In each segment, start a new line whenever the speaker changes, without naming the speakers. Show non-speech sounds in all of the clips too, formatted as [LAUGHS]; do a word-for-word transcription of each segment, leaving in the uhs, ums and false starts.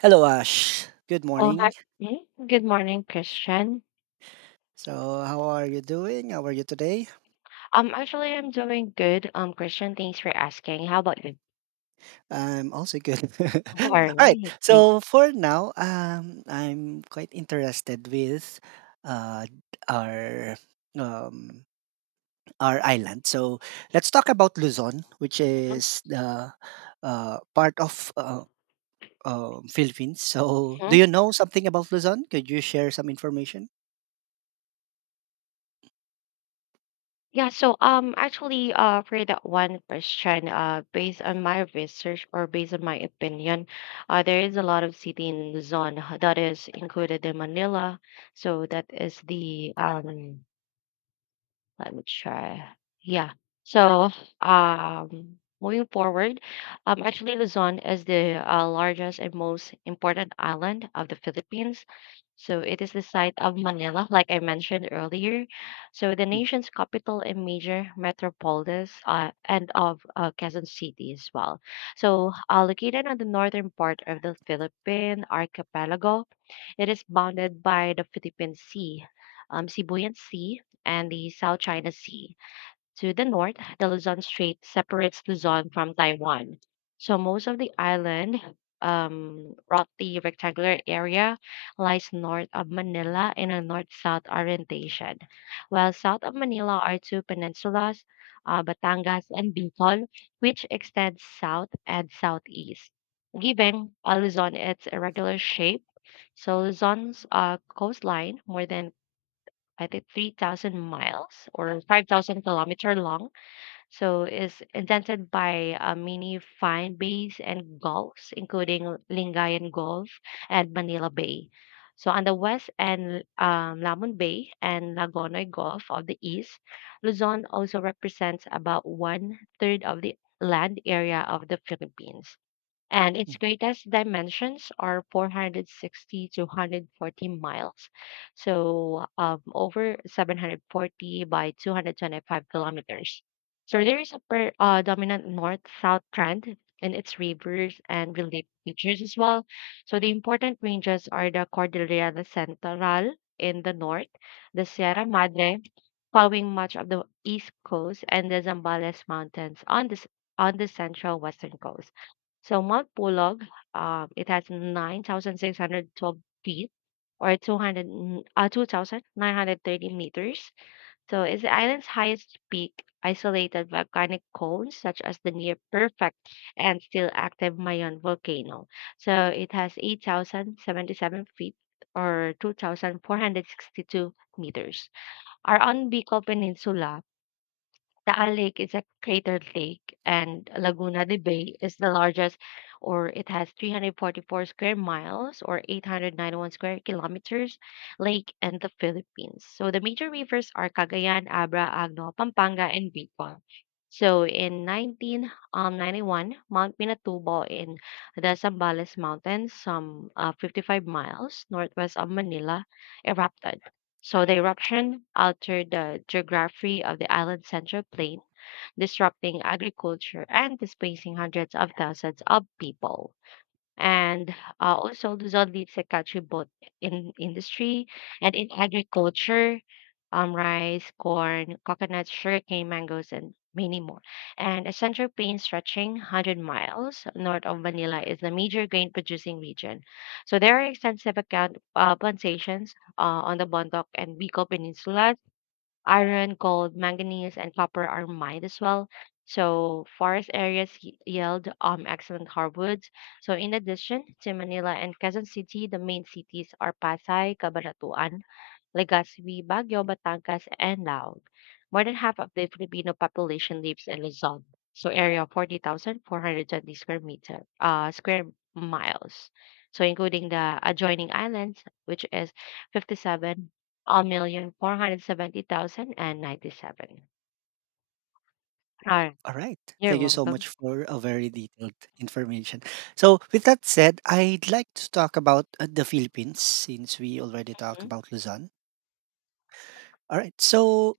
Hello, Ash. Good
Oh, hi.
morning.
Hmm? Good morning, Christian.
So, how are you doing? How are you today?
Um, actually, I'm doing good. Um, Christian, thanks for asking. How about you?
I'm also good. [LAUGHS]
[LAUGHS] All
All
right.
right.
Thanks.
So, for now, um, I'm quite interested with uh, our um, our island. So, let's talk about Luzon, which is the uh, part of uh, um Philippines. So, do
Mhm.
you know something about Luzon? Could you share some information?
Yeah, so um actually uh for that one question, uh based on my research or based on my opinion, uh there is a lot of city in Luzon that is included in Manila. So that is the um Let me try. Yeah. So, um, moving forward, um, actually Luzon is the uh, largest and most important island of the Philippines. So it is the site of Manila, like I mentioned earlier. So the
Mm.
nation's capital and major metropolis, uh, and of uh, Quezon City as well. So uh, located on the northern part of the Philippine archipelago, it is bounded by the Philippine Sea, um, Sibuyan Sea, and the South China Sea. To the north, the Luzon Strait separates Luzon from Taiwan. So most of the island, um, roughly rectangular area, lies north of Manila in a north-south orientation. While south of Manila are two peninsulas, uh, Batangas and Bicol, which extend south and southeast. Giving uh, Luzon its irregular shape, so Luzon's uh, coastline, more than I think 3,000 miles or 5,000 kilometer long. So is indented by uh, many fine bays and gulfs, including Lingayen Gulf and Manila Bay. So on the west and um, Lamon Bay and Lagonoy Gulf of the east, Luzon also represents about one third of the land area of the Philippines, and
Mm.
its greatest dimensions are four hundred sixty to one hundred forty miles. So um, over seven hundred forty by two hundred twenty-five kilometers. So there is a per, uh, dominant north-south trend in its rivers and relief features as well. So the important ranges are the Cordillera Central in the north, the Sierra Madre, covering much of the east coast, and the Zambales Mountains on the, s- on the central western coast. So Mount Pulag, um, it has nine thousand six hundred twelve feet or two hundred, n- uh, two thousand nine hundred thirty meters. So it's the island's highest peak. Isolated volcanic cones such as the near perfect and still active Mayon volcano, so it has eight thousand seventy-seven feet or two thousand four hundred sixty-two meters, are on Bicol Peninsula. Taal Lake is a cratered lake, and Laguna de Bay is the largest, or it has three hundred forty-four square miles or eight hundred ninety-one square kilometers, lake in the Philippines. So the major rivers are Cagayan, Abra, Agno, Pampanga, and Bicol. So in nineteen ninety-one, Mount Pinatubo in the Zambales Mountains, some uh, fifty-five miles northwest of Manila, erupted. So the eruption altered the geography of the island's central plain, disrupting agriculture and displacing hundreds of thousands of people, and uh, also Luzon leads the country both in industry and in agriculture, um, rice, corn, coconuts, sugarcane, mangoes, and many more. And a central plain stretching one hundred miles north of Manila is the major grain producing region. So there are extensive account, uh, plantations uh, on the Bontoc and Bicol peninsulas. Iron, gold, manganese, and copper are mined as well. So forest areas y- yield um, excellent hardwoods. So in addition to Manila and Quezon City, the main cities are Pasay, Cabanatuan, Legazpi, Baguio, Batangas, and Laog. More than half of the Filipino population lives in Luzon, so area of forty thousand four hundred twenty square meter uh, square miles. So including the adjoining islands, which is fifty seven million four hundred seventy thousand and ninety seven. hundred seventy
All right.
thousand and
Thank
ninety seven. All
you
right,
so
you're welcome.
much for a very detailed information. So, with that said, I'd like to talk about uh, the Philippines since we already talked
Mhm.
about Luzon. All right. So,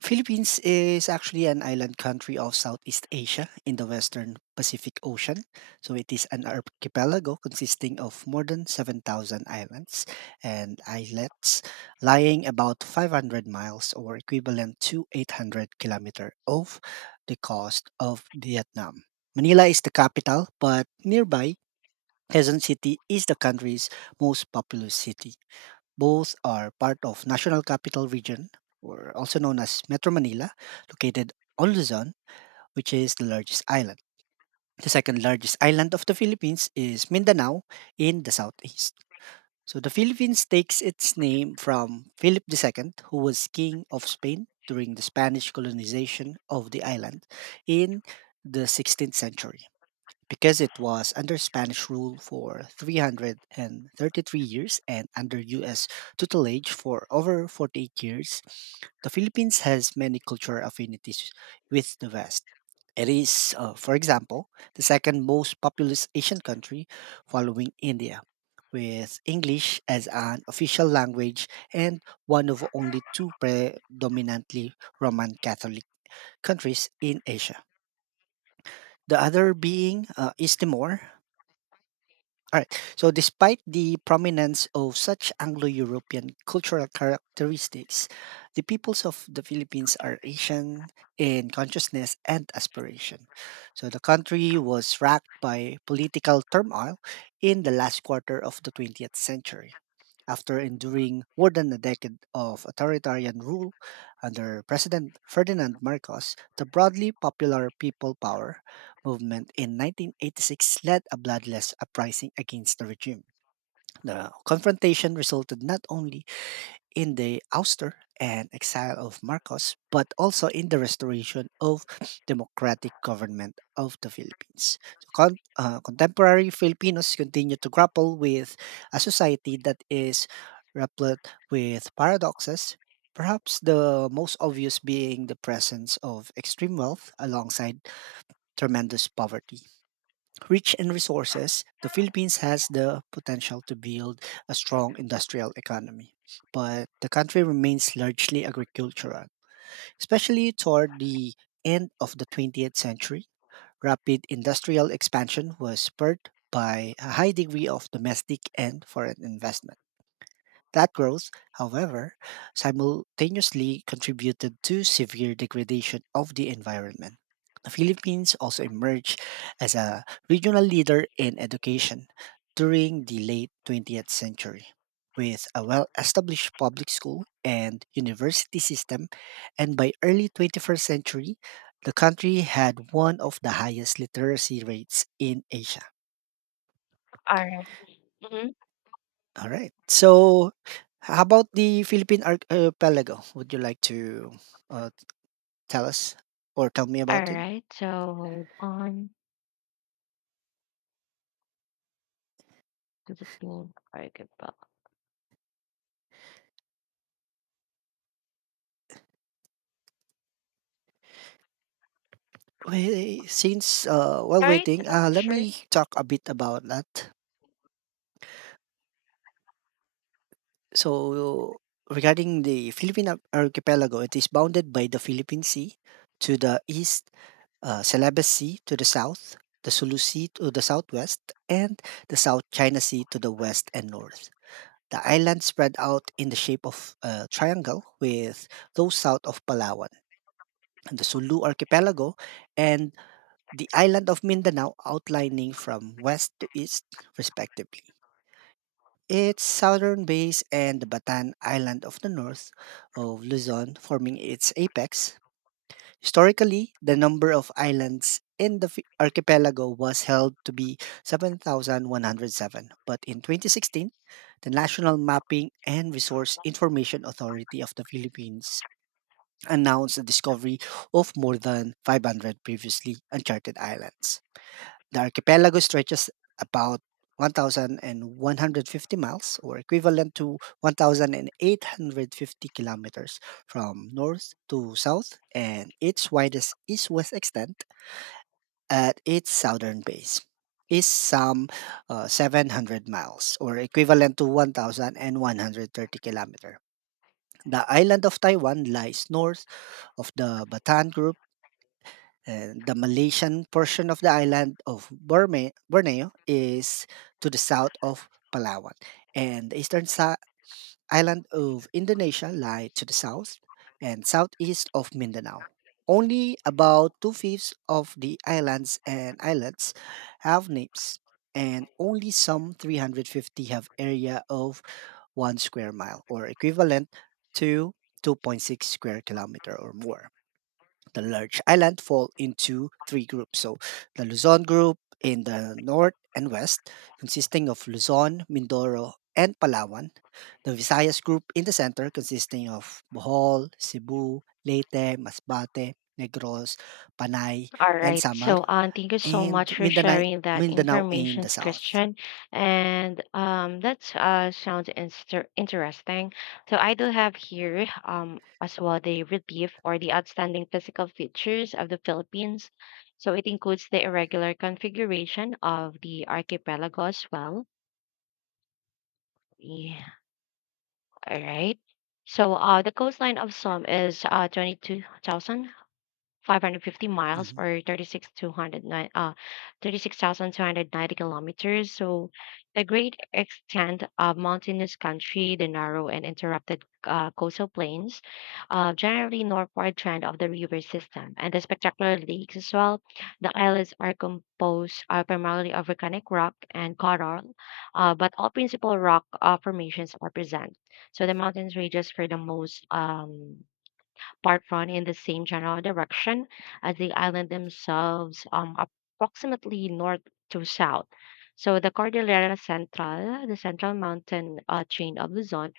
Philippines is actually an island country of Southeast Asia in the western Pacific Ocean. So it is an archipelago consisting of more than seven thousand islands and islets lying about five hundred miles, or equivalent to eight hundred kilometers off the coast of Vietnam. Manila is the capital, but nearby Quezon City is the country's most populous city. Both are part of National Capital Region, or also known as Metro Manila, located on Luzon, which is the largest island. The second largest island of the Philippines is Mindanao in the southeast. So the Philippines takes its name from Philip two, who was king of Spain during the Spanish colonization of the island in the sixteenth century. Because it was under Spanish rule for three hundred thirty-three years and under U S tutelage for over forty-eight years, the Philippines has many cultural affinities with the West. It is, uh, for example, the second most populous Asian country following India, with English as an official language and one of only two predominantly Roman Catholic countries in Asia, the other being uh, East Timor. All right. So, despite the prominence of such Anglo European cultural characteristics, the peoples of the Philippines are Asian in consciousness and aspiration. So, the country was racked by political turmoil in the last quarter of the twentieth century. After enduring more than a decade of authoritarian rule under President Ferdinand Marcos, the broadly popular people power movement in nineteen eighty-six led a bloodless uprising against the regime. The confrontation resulted not only in the ouster and exile of Marcos, but also in the restoration of democratic government of the Philippines. So, Con- uh, contemporary Filipinos continue to grapple with a society that is replete with paradoxes, perhaps the most obvious being the presence of extreme wealth alongside tremendous poverty. Rich in resources, the Philippines has the potential to build a strong industrial economy. But the country remains largely agricultural, especially toward the end of the twentieth century. Rapid industrial expansion was spurred by a high degree of domestic and foreign investment. That growth, however, simultaneously contributed to severe degradation of the environment. The Philippines also emerged as a regional leader in education during the late twentieth century, with a well established public school and university system, and by early twenty-first century, the country had one of the highest literacy rates in Asia.
All right. Mhm.
Alright. So, how about the Philippine archipelago? Would you like to uh, tell us or tell me
All
about it?
right. So hold on to the pin. All right, goodbye.
Well, since uh, while
All right,
waiting,
uh,
uh, let
sure.
me talk a bit about that. So, regarding the Philippine ar- archipelago, it is bounded by the Philippine Sea to the east, uh, Celebes Sea to the south, the Sulu Sea to the southwest, and the South China Sea to the west and north. The island spread out in the shape of a triangle with those south of Palawan and the Sulu archipelago and the island of Mindanao outlining from west to east, respectively. Its southern base and the Batan Island of the north of Luzon forming its apex. Historically, the number of islands in the fi- archipelago was held to be seven thousand one hundred seven, but in twenty sixteen, the National Mapping and Resource Information Authority of the Philippines announced the discovery of more than five hundred previously uncharted islands. The archipelago stretches about one thousand one hundred fifty miles, or equivalent to one thousand eight hundred fifty kilometers from north to south, and its widest east west extent at its southern base is some uh, seven hundred miles, or equivalent to one thousand one hundred thirty kilometers. The island of Taiwan lies north of the Bataan Group, and the Malaysian portion of the island of Borme- Borneo is to the south of Palawan, and the eastern sa- island of Indonesia lie to the south and southeast of Mindanao. Only about two fifths of the islands and islets have names, and only some three hundred fifty have area of one square mile, or equivalent to two point six square kilometer or more. The large island fall into three groups. So the Luzon group in the north and west, consisting of Luzon, Mindoro, and Palawan. The Visayas group in the center, consisting of Bohol, Cebu, Leyte, Masbate, Negros, Panay,
All
and
right.
Samar,
So, um, thank you so
and
much for
Mindanao,
sharing that
Mindanao in
information,
the south.
Christian. And um, that uh, sounds inster- interesting. So, I do have here um, as well the relief or the outstanding physical features of the Philippines. So, it includes the irregular configuration of the archipelago as well. Yeah. All right. So, uh, the coastline of Som is uh, twenty-two thousand. five hundred fifty miles,
Mhm.
or thirty six two hundred nine, uh, thirty-six thousand two hundred ninety kilometers. So, the great extent of mountainous country, the narrow and interrupted uh, coastal plains, uh, generally northward trend of the river system, and the spectacular lakes as well. The islands are composed uh, primarily of volcanic rock and coral, uh, but all principal rock uh, formations are present. So, the mountains ranges for the most, Um, part run in the same general direction as the island themselves, um, approximately north to south. So the Cordillera Central, the central mountain uh, chain of Luzon,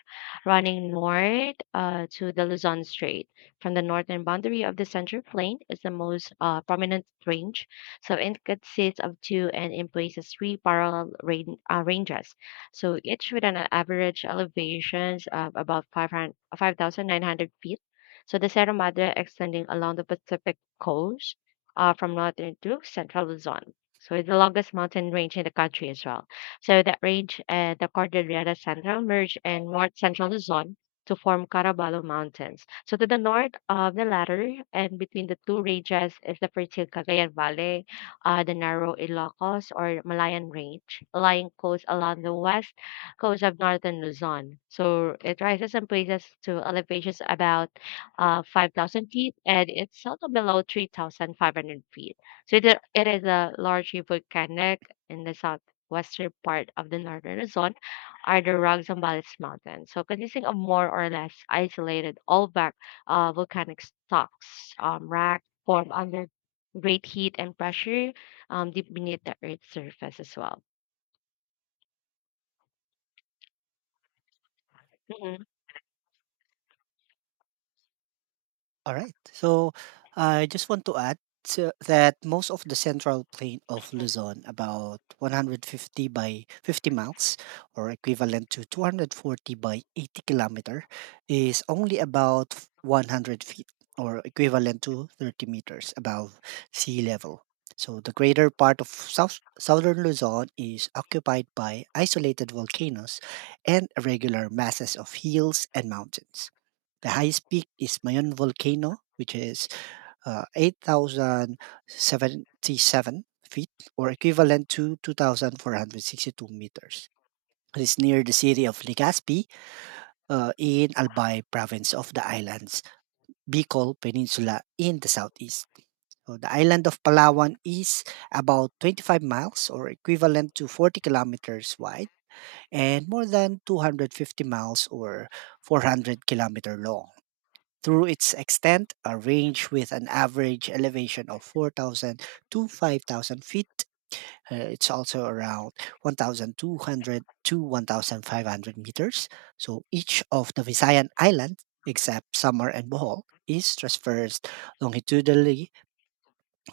running north uh, to the Luzon Strait, from the northern boundary of the Central Plain, is the most uh, prominent range. So it consists of two, and in places three, parallel rain, uh, ranges. So each with an average elevations of about five hundred five thousand nine hundred feet, so the Sierra Madre, extending along the Pacific coast uh, from northern to central Luzon, so it's the longest mountain range in the country as well. So that range, uh, the Cordillera Central, merge in north central Luzon to form Caraballo Mountains. So to the north of the latter and between the two ranges is the fertile Cagayan Valley, uh, the narrow Ilocos or Malayan Range, lying coast along the west coast of northern Luzon. So it rises in places to elevations about uh, 5,000 feet, and it's seldom below 3,500 feet. So it, it is a largely volcanic, in the southwestern part of the northern Luzon are the Roxambales Mountains. So consisting of more or less isolated all-back uh, volcanic stocks, um, rock formed under great heat and pressure, um, deep beneath the earth's surface as well. Mhm.
All right. So I just want to add to- that most of the central plain of Luzon, about one hundred fifty by fifty miles, or equivalent to two hundred forty by eighty kilometer, is only about one hundred feet, or equivalent to thirty meters above sea level. So the greater part of south, southern Luzon is occupied by isolated volcanoes and irregular masses of hills and mountains. The highest peak is Mayon Volcano, which is uh, eight thousand seventy-seven feet, or equivalent to two thousand four hundred sixty-two meters. It is near the city of Legazpi uh, in Albay province of the islands Bicol Peninsula in the southeast. So the island of Palawan is about twenty-five miles, or equivalent to forty kilometers wide, and more than two hundred fifty miles or four hundred kilometer long. Through its extent, a range with an average elevation of four thousand to five thousand feet. Uh, it's also around one thousand two hundred to one thousand five hundred meters. So each of the Visayan islands, except Samar and Bohol, is traversed longitudinally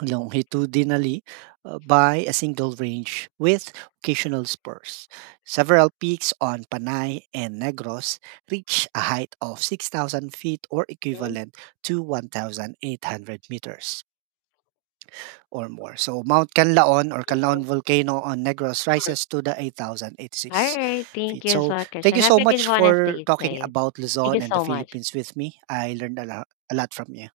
longitudinally uh, by a single range with occasional spurs. Several peaks on Panay and Negros reach a height of six thousand feet, or equivalent to one thousand eight hundred meters or more. So Mount Canlaon or Canlaon Volcano on Negros rises to the
All
eight thousand eighty-six
right. Thank
feet.
you as
So
well,
thank
Christian.
you
Have
so
a good
much
one and
for
stay
talking
safe.
about
Thank you
Luzon and the
so much.
Philippines with me. I learned a lot, a lot from you.